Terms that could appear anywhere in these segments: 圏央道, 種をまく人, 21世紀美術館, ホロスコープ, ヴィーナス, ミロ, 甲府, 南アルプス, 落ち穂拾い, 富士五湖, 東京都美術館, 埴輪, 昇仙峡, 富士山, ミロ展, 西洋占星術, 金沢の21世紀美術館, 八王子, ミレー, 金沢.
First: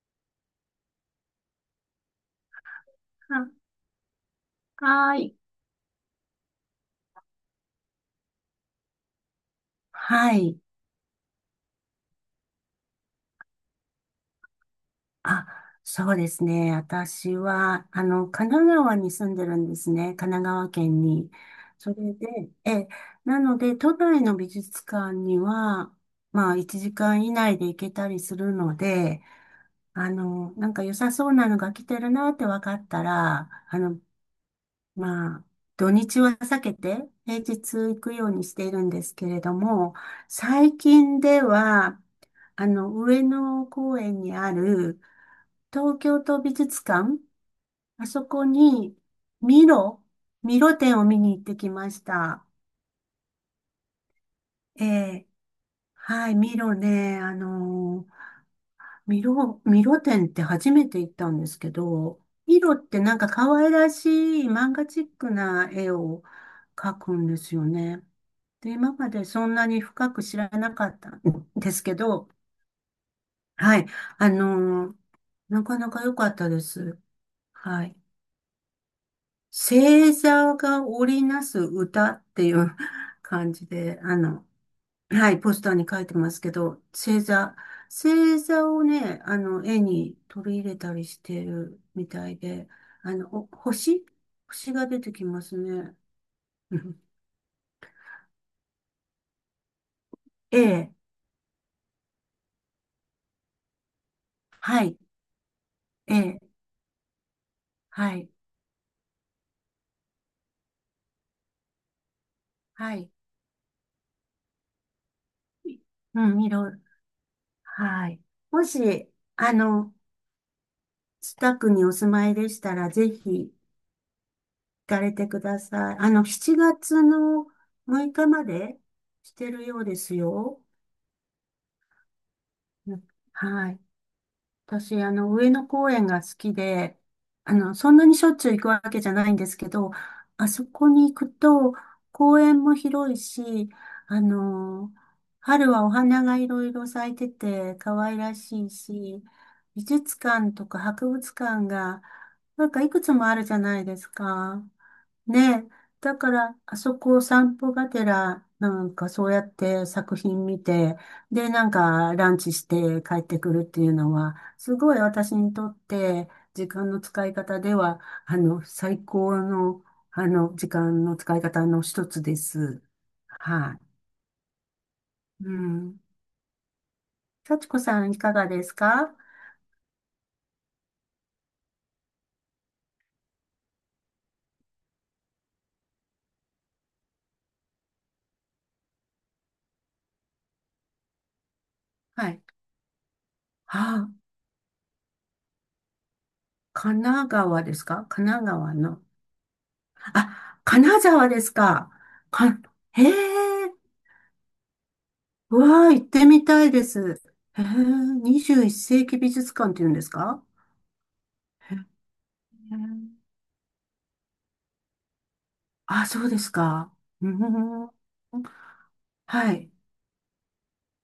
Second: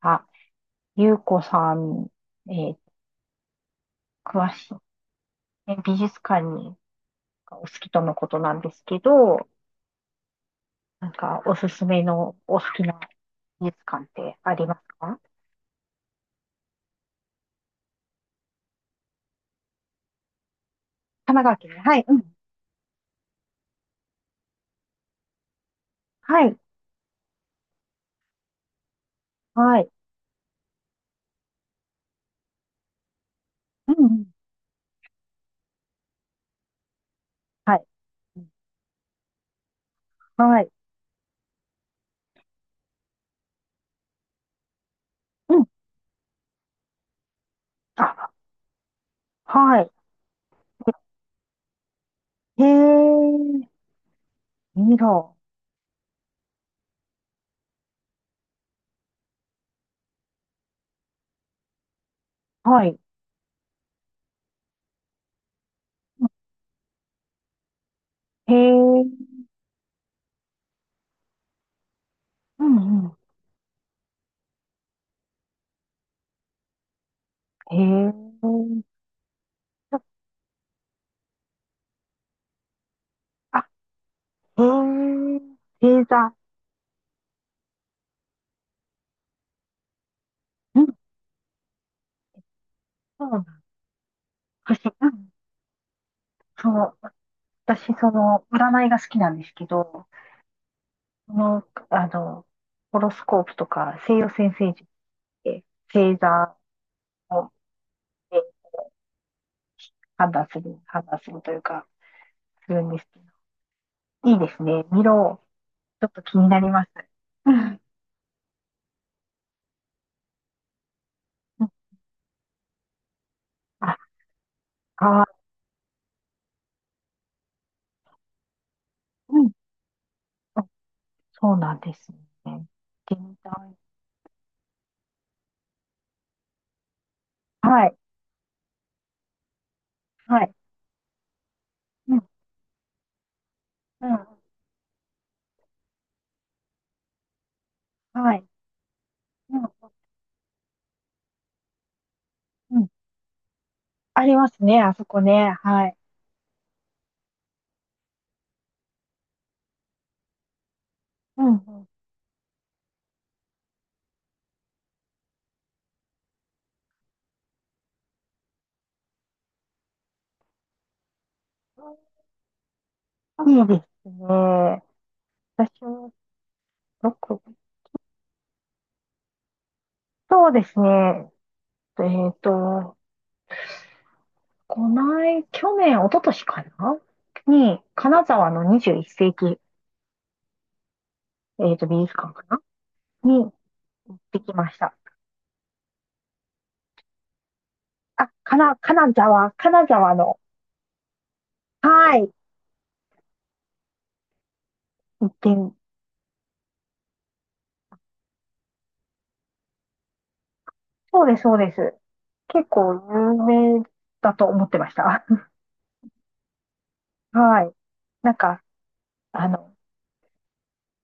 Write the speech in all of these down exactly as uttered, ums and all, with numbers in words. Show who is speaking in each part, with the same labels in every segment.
Speaker 1: あ、ゆうこさん、えー
Speaker 2: あ、
Speaker 1: 詳しい、
Speaker 2: はい。
Speaker 1: ね美術館にお好きとのことなんですけど、
Speaker 2: はい。
Speaker 1: なんかおすすめのお好きな美術館ってありますか？
Speaker 2: あ、そうですね。私は、あの、神奈川に住んでるんですね。神奈川県に。
Speaker 1: 神奈川県ね。
Speaker 2: そ
Speaker 1: はい。う
Speaker 2: れ
Speaker 1: ん。
Speaker 2: で、え、なので、都内の美術館には、
Speaker 1: は
Speaker 2: まあ、
Speaker 1: い、
Speaker 2: いちじかん以内で行けたりするので、
Speaker 1: はい、
Speaker 2: あの、なんか良さそうなのが来てるなって分かったら、あ
Speaker 1: う
Speaker 2: の、
Speaker 1: ん。うん、
Speaker 2: まあ、土日は避けて平日
Speaker 1: はい、
Speaker 2: 行くようにしているんですけれども、
Speaker 1: はい、
Speaker 2: 最近では、あの、上野公園にある
Speaker 1: うん、
Speaker 2: 東京都美術館、あそ
Speaker 1: あ、
Speaker 2: こにミ
Speaker 1: はい、
Speaker 2: ロ、ミロ展を見に行ってきました。
Speaker 1: へえ、
Speaker 2: え
Speaker 1: ミ
Speaker 2: え、
Speaker 1: ロ、
Speaker 2: はい、ミロね、あのミロ、ミロ展って初めて行ったんですけど、ミロっ
Speaker 1: はい、
Speaker 2: てなんか可愛らしい漫画チックな絵を描くんですよね。
Speaker 1: へ
Speaker 2: で、今
Speaker 1: え、
Speaker 2: までそんなに深く知らなかったんですけど、
Speaker 1: うん、うん、
Speaker 2: はい。あのーなかなか良かったです。
Speaker 1: へ
Speaker 2: はい。
Speaker 1: え、
Speaker 2: 星座が織りなす歌っていう 感
Speaker 1: あ、
Speaker 2: じで、あの、
Speaker 1: へ
Speaker 2: は
Speaker 1: え、
Speaker 2: い、ポスターに書
Speaker 1: 星
Speaker 2: いてま
Speaker 1: 座、
Speaker 2: すけど、星座、星座をね、あの、絵に取り入れ
Speaker 1: うん、
Speaker 2: たりしてるみたいで、あ
Speaker 1: そ
Speaker 2: の、
Speaker 1: うな
Speaker 2: お
Speaker 1: ん、
Speaker 2: 星星
Speaker 1: 不
Speaker 2: が出
Speaker 1: う
Speaker 2: てき
Speaker 1: ん、
Speaker 2: ますね。
Speaker 1: そ
Speaker 2: う
Speaker 1: う。
Speaker 2: ん、
Speaker 1: 私、その、占いが好きなんですけど、
Speaker 2: A
Speaker 1: その、あの、ホロスコープとか西洋占 星
Speaker 2: は
Speaker 1: 術っ
Speaker 2: い、
Speaker 1: て星
Speaker 2: A、
Speaker 1: 座を
Speaker 2: はい、
Speaker 1: で判断する、判断するというか、するん
Speaker 2: は
Speaker 1: です
Speaker 2: い。
Speaker 1: けど、いいですね。見ろ。ちょっ
Speaker 2: う
Speaker 1: と気
Speaker 2: ん、
Speaker 1: になり
Speaker 2: 色、
Speaker 1: ます。うん、
Speaker 2: はい。もし、あの、近くにお住まいでしたら、ぜひ行
Speaker 1: あ、
Speaker 2: かれて
Speaker 1: あ
Speaker 2: ください。あの、しちがつのむいかまでし
Speaker 1: ーう
Speaker 2: て
Speaker 1: ん。
Speaker 2: るようですよ。
Speaker 1: あ、そうなんですね。行っ
Speaker 2: うん、
Speaker 1: てみた
Speaker 2: は
Speaker 1: い。
Speaker 2: い。私、あの、上野公園が好きで、あの、
Speaker 1: は
Speaker 2: そん
Speaker 1: い。
Speaker 2: なにしょっちゅう行くわけじゃないんですけど、
Speaker 1: は
Speaker 2: あ
Speaker 1: い。
Speaker 2: そこに行くと、
Speaker 1: うん。
Speaker 2: 公園も広いし、
Speaker 1: う
Speaker 2: あ
Speaker 1: ん。
Speaker 2: の、春はお花がいろいろ咲いてて、可愛
Speaker 1: は
Speaker 2: ら
Speaker 1: い。
Speaker 2: しいし、
Speaker 1: う
Speaker 2: 美
Speaker 1: ん。
Speaker 2: 術館とか博物館が、なん
Speaker 1: う
Speaker 2: か
Speaker 1: ん。
Speaker 2: いくつもあるじゃないです
Speaker 1: あります
Speaker 2: か。
Speaker 1: ね。あそこ
Speaker 2: ね
Speaker 1: ね。
Speaker 2: え。
Speaker 1: はい。
Speaker 2: だから、あそこを散歩がてら、なんかそうやって作品見て、
Speaker 1: う
Speaker 2: で、
Speaker 1: ん。
Speaker 2: なん
Speaker 1: うん、
Speaker 2: かランチして帰ってくるっていうのは、すごい私にとって、時間の使い方では、あの、最高の、あの、時間の使い方の一つです。
Speaker 1: いいで
Speaker 2: は
Speaker 1: すね。
Speaker 2: い。う
Speaker 1: 私
Speaker 2: ん。
Speaker 1: はどこ
Speaker 2: 幸子さん、いかがですか？
Speaker 1: そうですね。えっと、こない、去年、一昨年かなに、金沢のにじゅういっ世紀、えっと、美術
Speaker 2: は
Speaker 1: 館
Speaker 2: い。
Speaker 1: かなに
Speaker 2: あ、
Speaker 1: 行ってきました。
Speaker 2: 神奈川ですか？神
Speaker 1: あ、
Speaker 2: 奈
Speaker 1: か
Speaker 2: 川
Speaker 1: な、
Speaker 2: の。
Speaker 1: 金沢、金沢の、
Speaker 2: あ、金沢ですか。
Speaker 1: はい、
Speaker 2: か、へえ。
Speaker 1: 行って
Speaker 2: う
Speaker 1: み、
Speaker 2: わあ、行ってみたいです。へえ、にじゅういっせいき世紀美術館って言うんですか？
Speaker 1: そうです、そうで
Speaker 2: へえ。
Speaker 1: す。結構有名だと思ってました。
Speaker 2: あ、そうですか。う
Speaker 1: はい。
Speaker 2: ん。
Speaker 1: なんか、あ
Speaker 2: はい。
Speaker 1: の、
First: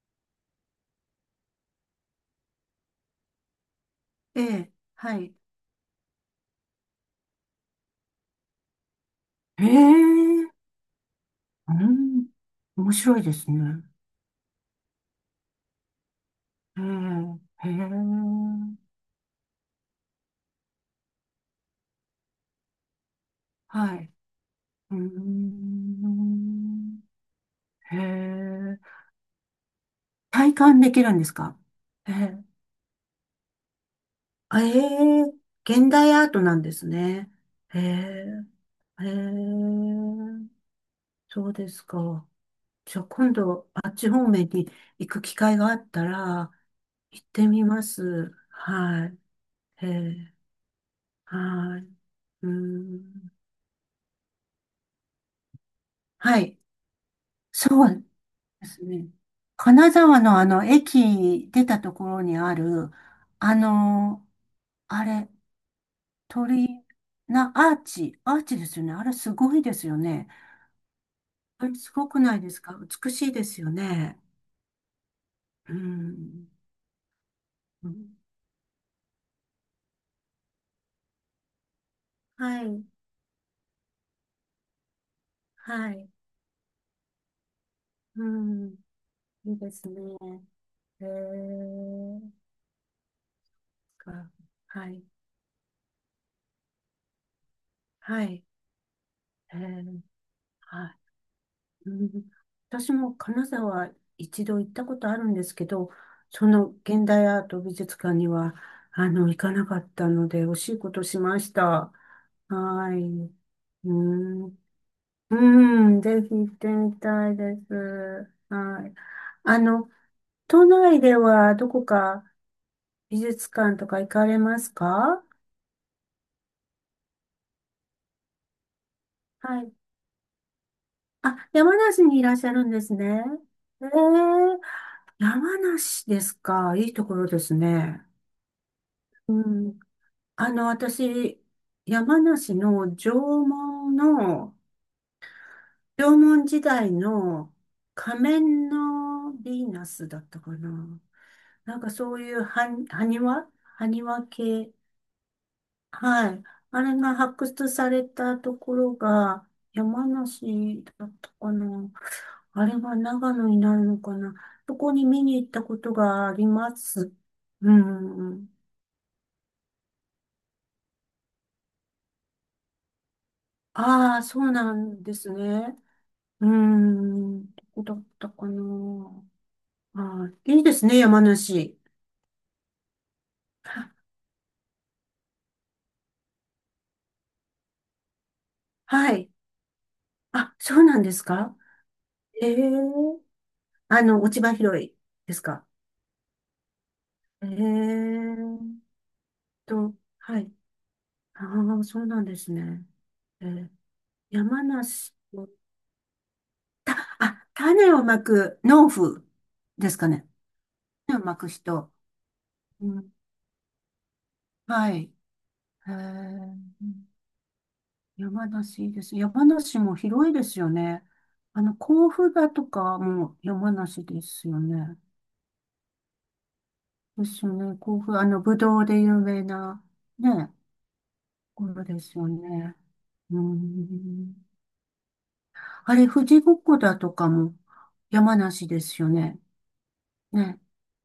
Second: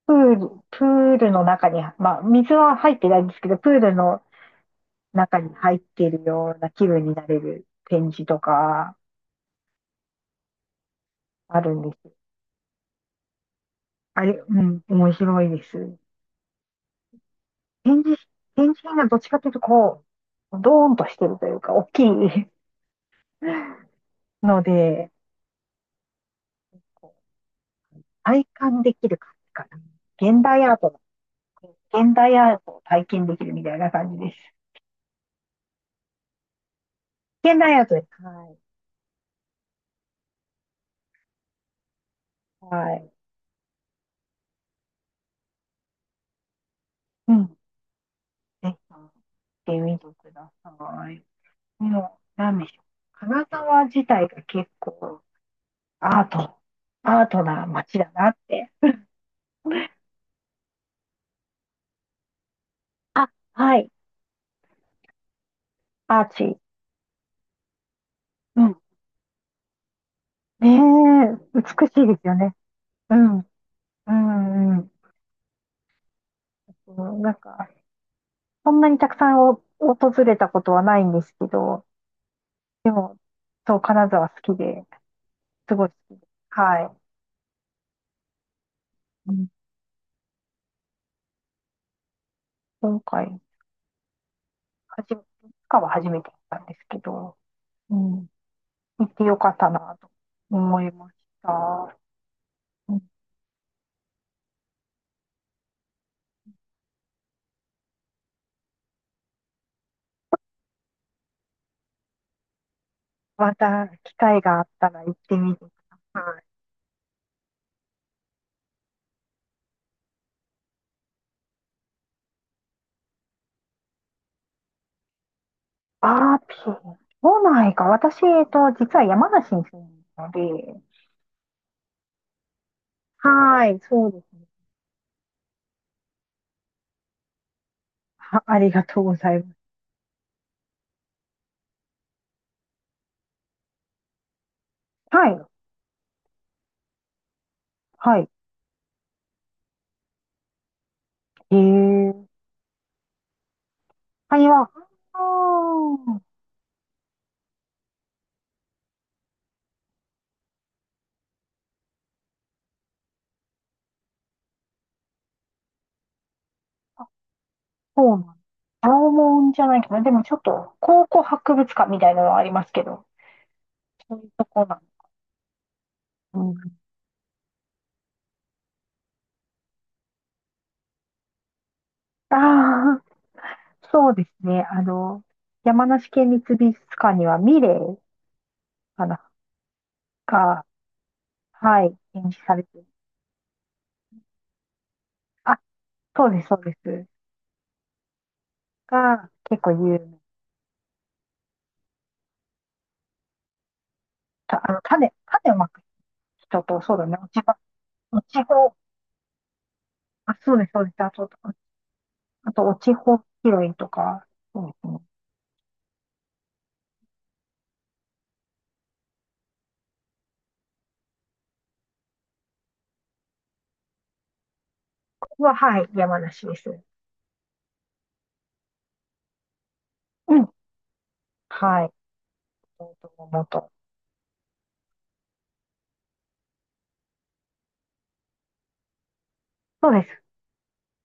Speaker 1: プール、プールの中に、まあ、水は入ってないんですけど、プールの
Speaker 2: ええ、はい。
Speaker 1: 中に入っているような気分になれる展示とか、
Speaker 2: へえ、
Speaker 1: あ
Speaker 2: う
Speaker 1: るんです。
Speaker 2: ん。面白いですね。
Speaker 1: あれ、うん、面白いです。
Speaker 2: へえ、へ
Speaker 1: 展示、
Speaker 2: え、
Speaker 1: 展示品がどっちかというと、こう、ドーンとしてるというか、大きい
Speaker 2: はい。
Speaker 1: の
Speaker 2: う
Speaker 1: で、
Speaker 2: ん。
Speaker 1: こう
Speaker 2: へ
Speaker 1: 体
Speaker 2: え、
Speaker 1: 感できる感じかな。現
Speaker 2: 体
Speaker 1: 代アー
Speaker 2: 感で
Speaker 1: ト
Speaker 2: きるんですか？
Speaker 1: の、
Speaker 2: へ
Speaker 1: 現代
Speaker 2: え、
Speaker 1: アートを体験できるみたいな感じです。
Speaker 2: あええ、現代アートなんですね。
Speaker 1: 現代
Speaker 2: へ
Speaker 1: アートです。
Speaker 2: え、
Speaker 1: はい。
Speaker 2: へえ。そうですか。
Speaker 1: は
Speaker 2: じゃあ
Speaker 1: い。
Speaker 2: 今度、あっち方面に行く機会があったら、行っ
Speaker 1: うん。
Speaker 2: て
Speaker 1: ぜ
Speaker 2: みます。
Speaker 1: ひ、行
Speaker 2: は
Speaker 1: っ
Speaker 2: い。
Speaker 1: て
Speaker 2: え
Speaker 1: みてく
Speaker 2: ー、
Speaker 1: ださい。
Speaker 2: はい。
Speaker 1: もう、
Speaker 2: うー
Speaker 1: なんでしょう。
Speaker 2: ん。
Speaker 1: 金沢自体が結構、アー
Speaker 2: は
Speaker 1: ト、
Speaker 2: い。
Speaker 1: アートな
Speaker 2: そ
Speaker 1: 街
Speaker 2: う
Speaker 1: だなっ
Speaker 2: で
Speaker 1: て。
Speaker 2: すね。金沢のあの、駅出たところにある、
Speaker 1: あ、
Speaker 2: あ
Speaker 1: はい。
Speaker 2: の、あれ、
Speaker 1: アーチ。
Speaker 2: 鳥居な、アーチ、アーチ
Speaker 1: う
Speaker 2: で
Speaker 1: ん。
Speaker 2: すよね。あれすごいですよね。
Speaker 1: ねえ、
Speaker 2: あ
Speaker 1: 美
Speaker 2: れす
Speaker 1: しい
Speaker 2: ご
Speaker 1: で
Speaker 2: く
Speaker 1: すよ
Speaker 2: ないで
Speaker 1: ね。
Speaker 2: すか？美
Speaker 1: う
Speaker 2: しい
Speaker 1: ん。
Speaker 2: ですよ
Speaker 1: う
Speaker 2: ね。
Speaker 1: ん、うん。
Speaker 2: うん。
Speaker 1: そう、なんか、
Speaker 2: うん、
Speaker 1: そんなにたくさんお訪れたことはないんですけど、
Speaker 2: はい。
Speaker 1: でも、そう、金沢好きで、すごい
Speaker 2: は
Speaker 1: 好
Speaker 2: い。
Speaker 1: きです。は
Speaker 2: うん。
Speaker 1: い。うん、
Speaker 2: いいですね。へえ、
Speaker 1: 今回、
Speaker 2: か、は
Speaker 1: は
Speaker 2: い、
Speaker 1: じめ、いつかは初めて行ったんですけど、う
Speaker 2: は
Speaker 1: ん、
Speaker 2: い、
Speaker 1: 行ってよかっ
Speaker 2: へ
Speaker 1: たな
Speaker 2: え、
Speaker 1: と思
Speaker 2: は
Speaker 1: いまし
Speaker 2: い。う
Speaker 1: た。
Speaker 2: ん、私
Speaker 1: うん、
Speaker 2: も金沢いちど行ったことあるんですけど、その現代アート美術館には、あの、行かなかったので、惜しいことしました。はい。
Speaker 1: また
Speaker 2: う
Speaker 1: 機会が
Speaker 2: ん、
Speaker 1: あったら行ってみてく
Speaker 2: う
Speaker 1: だ
Speaker 2: ん、ぜひ
Speaker 1: さい。
Speaker 2: 行ってみたいです。はい。あの、都内ではどこか美術館とか行かれますか？
Speaker 1: あー、ピー、都内か。私、えっと、実は山梨
Speaker 2: は
Speaker 1: に
Speaker 2: い、
Speaker 1: 住んでるので、
Speaker 2: あ、山梨にいらっしゃるんですね。
Speaker 1: はい、
Speaker 2: え
Speaker 1: そうですね。
Speaker 2: え、山梨ですか。いいところですね。
Speaker 1: は、ありがとうござ
Speaker 2: う
Speaker 1: います。
Speaker 2: ん。あの、私、山梨の縄文の、
Speaker 1: はい、
Speaker 2: 縄文時代の
Speaker 1: は
Speaker 2: 仮
Speaker 1: い。
Speaker 2: 面のヴィーナスだったかな。なんかそう
Speaker 1: え
Speaker 2: い
Speaker 1: え、
Speaker 2: う埴埴輪埴輪
Speaker 1: カニは、
Speaker 2: 系。
Speaker 1: あー
Speaker 2: はい。あれが発掘されたところが山梨だったかな。あれは長野になるのかな。そこに見に行ったことがありま
Speaker 1: あ、
Speaker 2: す。う
Speaker 1: そうなん
Speaker 2: ん。
Speaker 1: 青門じゃないかな。でもちょっと、考古博物館みたいなのはありますけど、そ
Speaker 2: あ
Speaker 1: う
Speaker 2: あ、
Speaker 1: いう
Speaker 2: そ
Speaker 1: と
Speaker 2: う
Speaker 1: こ
Speaker 2: な
Speaker 1: なん
Speaker 2: んですね。
Speaker 1: う
Speaker 2: う
Speaker 1: ん。
Speaker 2: ん。どこだったかな。ああ、いいですね、山梨。
Speaker 1: ああ、そうですね。あの、山梨県立美術館にはミレーか
Speaker 2: は
Speaker 1: な、
Speaker 2: い。あ、
Speaker 1: が、
Speaker 2: そうなんですか。
Speaker 1: はい、展示
Speaker 2: え
Speaker 1: され
Speaker 2: え、
Speaker 1: てる。
Speaker 2: あの、落ち葉拾いです
Speaker 1: あ、
Speaker 2: か？
Speaker 1: そうです、そうです。
Speaker 2: ええ
Speaker 1: が、結構
Speaker 2: と、
Speaker 1: 有名。
Speaker 2: はい。ああ、そうなんですね。えー
Speaker 1: た、
Speaker 2: 山
Speaker 1: あの、種、
Speaker 2: 梨の、
Speaker 1: 種をまく人と、
Speaker 2: た、
Speaker 1: そうだね、落ち
Speaker 2: あ、
Speaker 1: 葉、
Speaker 2: 種をま
Speaker 1: 落ち
Speaker 2: く
Speaker 1: 穂。
Speaker 2: 農夫ですかね。
Speaker 1: あ、そうです、そうです。あ
Speaker 2: 種を
Speaker 1: と、
Speaker 2: まく人。
Speaker 1: あと、落
Speaker 2: う
Speaker 1: ち
Speaker 2: ん、
Speaker 1: 穂拾いとか、そうです
Speaker 2: は
Speaker 1: ね。
Speaker 2: い。へえ、うん、山梨いいですね、山梨も広いですよね。あの、甲府だとかも山梨ですよね。
Speaker 1: は、はい、山梨です。
Speaker 2: ですよね。甲府、あの、ぶどうで有名な、
Speaker 1: う
Speaker 2: ね、
Speaker 1: ん。
Speaker 2: ところ
Speaker 1: はい。
Speaker 2: ですよね。
Speaker 1: と
Speaker 2: うー
Speaker 1: 元。
Speaker 2: ん。あれ、富士五湖だとかも山梨ですよね。
Speaker 1: そうです。
Speaker 2: ね。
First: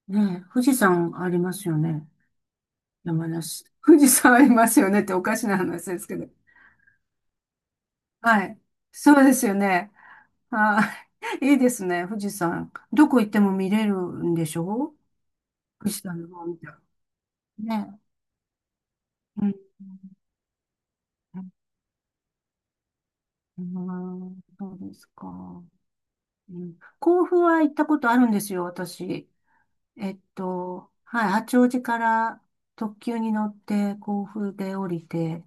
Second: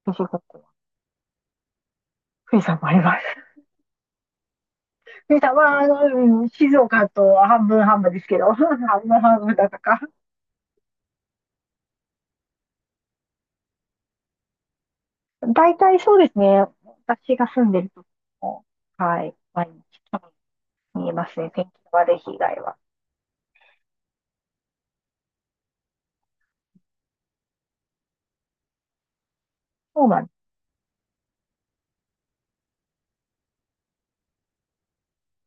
Speaker 1: 富士五
Speaker 2: ね。
Speaker 1: 湖。
Speaker 2: 富士山ありますよね。
Speaker 1: 富士山もあります。
Speaker 2: 山梨。富士山ありますよねってお
Speaker 1: 富
Speaker 2: か
Speaker 1: 士
Speaker 2: し
Speaker 1: 山
Speaker 2: な
Speaker 1: は、
Speaker 2: 話
Speaker 1: あ
Speaker 2: ですけど。
Speaker 1: の、うん、静岡と半分半分ですけ
Speaker 2: は
Speaker 1: ど、
Speaker 2: い。
Speaker 1: 半
Speaker 2: そ
Speaker 1: 分
Speaker 2: うで
Speaker 1: 半
Speaker 2: すよ
Speaker 1: 分だった
Speaker 2: ね。
Speaker 1: か。
Speaker 2: はい いいですね、富士山。どこ行っても見れるんでしょ？
Speaker 1: 大
Speaker 2: 富
Speaker 1: 体
Speaker 2: 士
Speaker 1: そう
Speaker 2: 山の
Speaker 1: です
Speaker 2: 方み
Speaker 1: ね。
Speaker 2: たい
Speaker 1: 私が住んで
Speaker 2: な。
Speaker 1: る
Speaker 2: ね。
Speaker 1: とこも、はい、
Speaker 2: うん。
Speaker 1: 毎日見えますね。天気の悪い被害は。
Speaker 2: うん、そうですか。うん、甲府は行ったことあるんですよ、私。
Speaker 1: そう
Speaker 2: えっ
Speaker 1: なんです。
Speaker 2: と、はい、八王子から特急に乗って甲府で降りて、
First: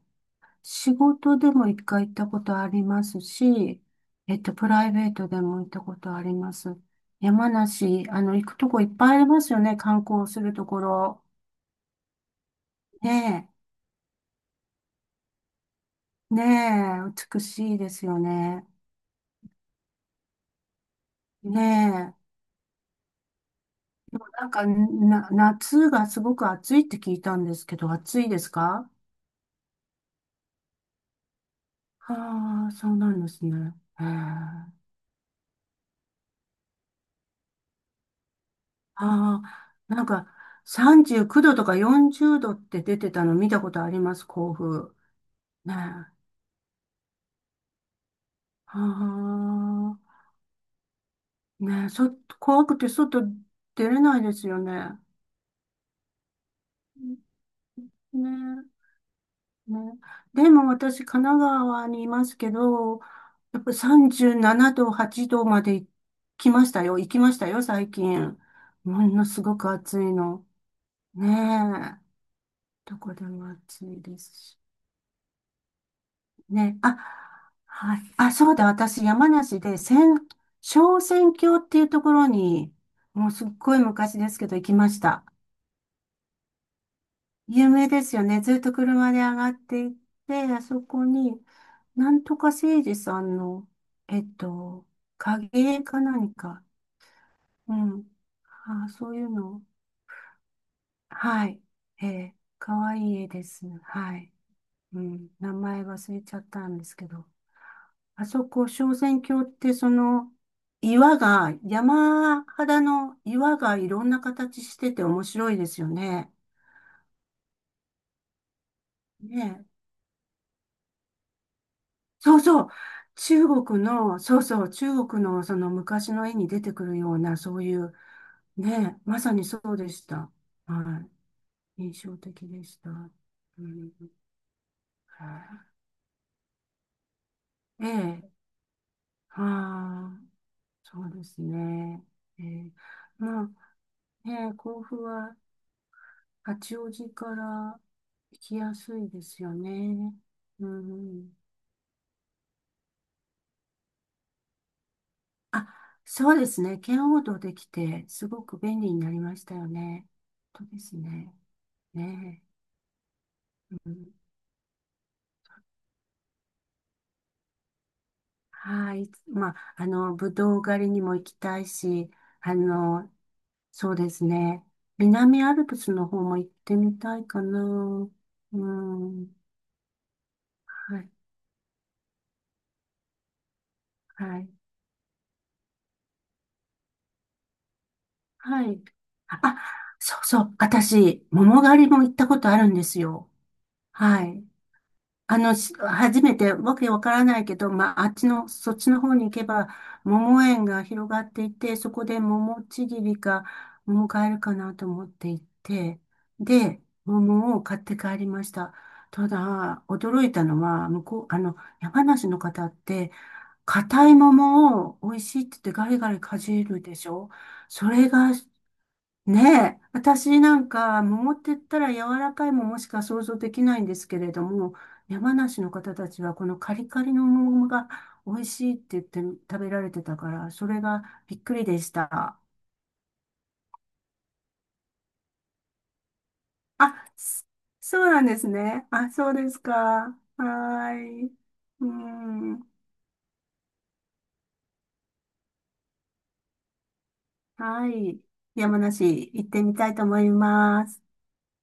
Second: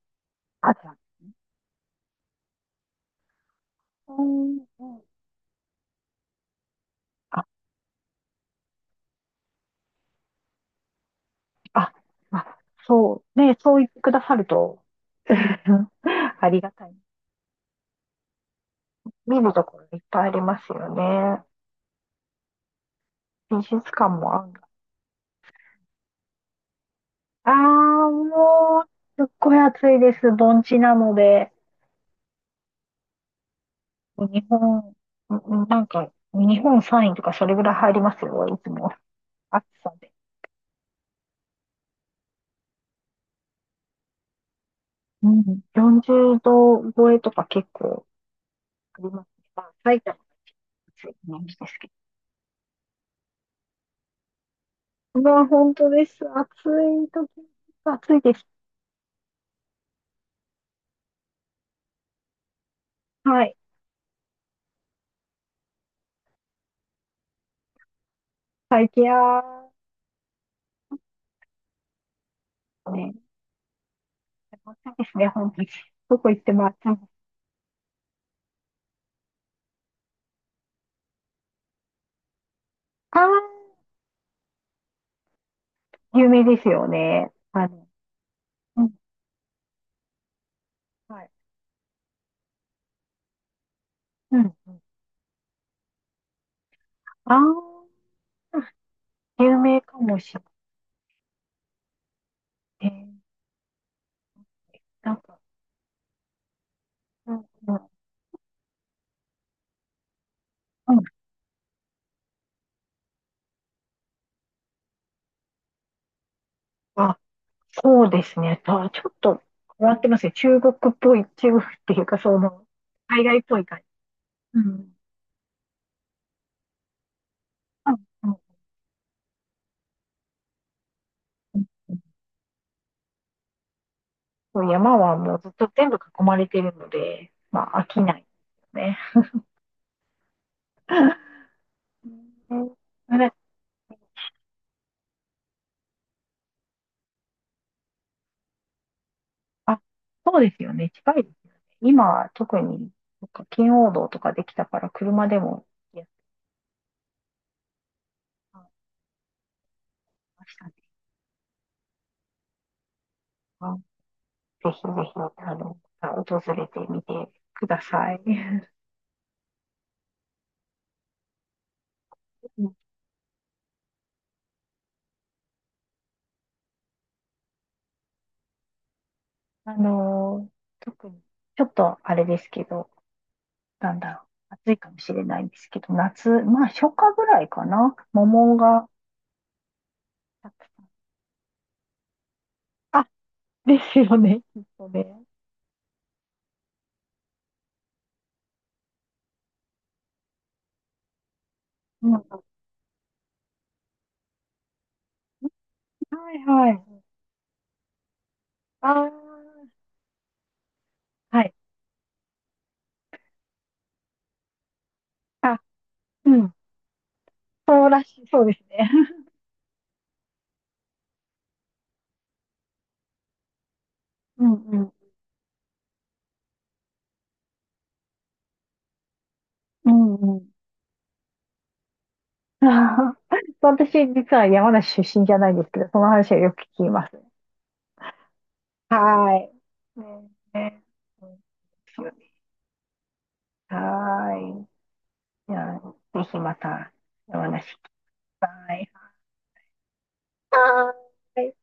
Speaker 2: 仕
Speaker 1: あ、
Speaker 2: 事でもいっかい行ったことありますし、
Speaker 1: う
Speaker 2: えっと、
Speaker 1: ん、
Speaker 2: プ
Speaker 1: う
Speaker 2: ライ
Speaker 1: ん、
Speaker 2: ベートでも行ったことあります。山梨、あの、行くとこいっぱいありますよね、観光するところ。
Speaker 1: あ、まあ、そう、
Speaker 2: ね
Speaker 1: ね、そう言ってくださると、
Speaker 2: え、ね
Speaker 1: ありがたい。
Speaker 2: え、美しいですよね。
Speaker 1: 見るところいっぱいありますよね。
Speaker 2: ねえ。
Speaker 1: 美術館
Speaker 2: でも
Speaker 1: もあ
Speaker 2: な
Speaker 1: る
Speaker 2: ん
Speaker 1: んだ。
Speaker 2: か、な、夏がすごく暑いって聞いたん
Speaker 1: あ
Speaker 2: ですけど、
Speaker 1: あ、
Speaker 2: 暑いです
Speaker 1: もう、
Speaker 2: か？
Speaker 1: すっごい暑いです。盆地なので、
Speaker 2: ああ、そうなんですね。へえ、
Speaker 1: 日
Speaker 2: あ
Speaker 1: 本、んなんか、日本さんいとかそれぐらい入りますよ、いつも。
Speaker 2: あ、
Speaker 1: 暑さ
Speaker 2: なん
Speaker 1: で。
Speaker 2: か、さんじゅうきゅうどとかよんじゅうどって出てたの見たことあります、甲府。
Speaker 1: うん、
Speaker 2: ねえ。
Speaker 1: 40
Speaker 2: あ
Speaker 1: 度超えとか結構
Speaker 2: あ、
Speaker 1: ありますね。まあ、埼玉暑いイメージです
Speaker 2: ねえ、
Speaker 1: け
Speaker 2: そ、怖くて外出れないですよね。
Speaker 1: ど。まあ、本当です。暑い時、暑いです。
Speaker 2: ね、ね、でも私、神奈川にいますけど、
Speaker 1: はい。
Speaker 2: やっぱさんじゅうななど、はちどまで来ましたよ。行きましたよ、最近。
Speaker 1: 最
Speaker 2: も
Speaker 1: 近
Speaker 2: のすご
Speaker 1: は
Speaker 2: く暑いの。ねえ。ど
Speaker 1: ね、
Speaker 2: こでも暑いですし。
Speaker 1: 暑いですね、本当に。どこ行っても暑
Speaker 2: ね、
Speaker 1: い
Speaker 2: あ、
Speaker 1: です。
Speaker 2: はい。あ、そうだ、私、山梨で、千、小仙峡っていうところに、
Speaker 1: ああ、
Speaker 2: もうすっごい昔ですけど、行きました。
Speaker 1: 有名ですよね。あ
Speaker 2: 有
Speaker 1: の、
Speaker 2: 名ですよね。ずっと
Speaker 1: うん、
Speaker 2: 車で上がっていって、あそこ
Speaker 1: はい。
Speaker 2: に、なんとかせいじさんの、えっ
Speaker 1: うん。
Speaker 2: と、影絵か何か。
Speaker 1: ああ、
Speaker 2: うん。あー、そういう
Speaker 1: 有
Speaker 2: の。
Speaker 1: 名かもしれ
Speaker 2: はい。ええ、か
Speaker 1: な
Speaker 2: わい
Speaker 1: い。
Speaker 2: い絵です。はい。う
Speaker 1: なん
Speaker 2: ん。
Speaker 1: か、
Speaker 2: 名前忘れちゃったんですけど。
Speaker 1: うん、うん、
Speaker 2: あそこ、昇仙峡って、その、
Speaker 1: うん。
Speaker 2: 岩が、山肌の岩がいろんな形してて面白いですよね。
Speaker 1: あ、そうですね。あ、ちょっと
Speaker 2: ね、
Speaker 1: 変わってますね。中国っぽい、中国っていうか、
Speaker 2: そ
Speaker 1: そ
Speaker 2: うそ
Speaker 1: の、
Speaker 2: う。
Speaker 1: 海外っ
Speaker 2: 中
Speaker 1: ぽい感
Speaker 2: 国
Speaker 1: じ。
Speaker 2: の、そう
Speaker 1: う
Speaker 2: そう、
Speaker 1: ん。
Speaker 2: 中国のその昔の絵に出てくるような、そうい
Speaker 1: う
Speaker 2: う、
Speaker 1: ん、うん、
Speaker 2: ね、まさにそうでした。は
Speaker 1: う
Speaker 2: い。印
Speaker 1: ん。
Speaker 2: 象的でした。うん、
Speaker 1: そう、山は
Speaker 2: は
Speaker 1: もうずっと全部囲まれているので、まあ、
Speaker 2: い、
Speaker 1: 飽
Speaker 2: え
Speaker 1: きないで
Speaker 2: え、
Speaker 1: すよね。
Speaker 2: は、あ、そうですね。え
Speaker 1: う
Speaker 2: え、
Speaker 1: ん、
Speaker 2: まあ、ね、甲府は八王子から行きやすいですよ
Speaker 1: あ、
Speaker 2: ね。
Speaker 1: そうです
Speaker 2: う
Speaker 1: よね。近いで
Speaker 2: ん。
Speaker 1: すよね。今は特に、なんか圏央道とかできたから、車でも
Speaker 2: あ、
Speaker 1: やって
Speaker 2: そうですね。圏央道できて、すごく便利になりましたよね。
Speaker 1: ました
Speaker 2: 本
Speaker 1: ね。
Speaker 2: 当ですね。ね
Speaker 1: あ、
Speaker 2: え。
Speaker 1: ぜ
Speaker 2: うん、
Speaker 1: ひぜひ、あの、訪れてみてください。
Speaker 2: はい。まあ、あの、ぶどう狩りにも行きたいし、あ
Speaker 1: うん、
Speaker 2: の、そうですね。南アルプスの方も行ってみたいかな。うん。
Speaker 1: あの、
Speaker 2: は
Speaker 1: 特
Speaker 2: い。
Speaker 1: に、ちょっとあれですけど、なんだろう、
Speaker 2: はい。
Speaker 1: 暑いかもしれないんですけど、夏、まあ、初夏ぐらいかな、桃
Speaker 2: はい。
Speaker 1: が
Speaker 2: あ、そうそ
Speaker 1: た
Speaker 2: う。
Speaker 1: くさん。
Speaker 2: 私、桃狩りも行ったことあるんです
Speaker 1: あ、
Speaker 2: よ。
Speaker 1: ですよ
Speaker 2: は
Speaker 1: ね、
Speaker 2: い。
Speaker 1: きっとね。
Speaker 2: あの、し初めて、わけわからないけど、まあ、あっちの、そっちの方に行けば、桃園が広がっていて、そこ
Speaker 1: うん、
Speaker 2: で
Speaker 1: は
Speaker 2: 桃ちぎりか、桃買えるかなと思って行って、
Speaker 1: い、は
Speaker 2: で、
Speaker 1: い。
Speaker 2: 桃を買って帰りました。
Speaker 1: ああ、
Speaker 2: ただ、驚いたのは、向こう、あ
Speaker 1: はい。
Speaker 2: の、山梨の方って、硬い桃を美味しいって言
Speaker 1: あ、
Speaker 2: ってガリガリ
Speaker 1: う
Speaker 2: か
Speaker 1: ん、
Speaker 2: じるでしょ？
Speaker 1: そ
Speaker 2: そ
Speaker 1: うら
Speaker 2: れ
Speaker 1: しい、
Speaker 2: が、
Speaker 1: そうですね。
Speaker 2: ねえ、私なんか、桃って言ったら柔らかい桃しか想像できないんですけれど
Speaker 1: うん、
Speaker 2: も、
Speaker 1: うん。
Speaker 2: 山梨の方たちはこのカリカリの桃が美味しいって言って食べら
Speaker 1: う
Speaker 2: れて
Speaker 1: ん、
Speaker 2: たか
Speaker 1: う
Speaker 2: ら、
Speaker 1: ん。
Speaker 2: それがびっくりでした。
Speaker 1: 私、実は山梨出身じゃないんですけど、その話はよく聞き
Speaker 2: あ、
Speaker 1: ます。
Speaker 2: そそうなんですね。あ、そう
Speaker 1: は
Speaker 2: で
Speaker 1: い、
Speaker 2: すか。は
Speaker 1: ね、ね、う
Speaker 2: ーい。
Speaker 1: ん、
Speaker 2: う
Speaker 1: そうです、
Speaker 2: ん。
Speaker 1: はーい。じゃあ、ぜひまた山梨き
Speaker 2: はい。
Speaker 1: た
Speaker 2: 山
Speaker 1: い。い。
Speaker 2: 梨行ってみたいと思いま
Speaker 1: は
Speaker 2: す。
Speaker 1: ーい。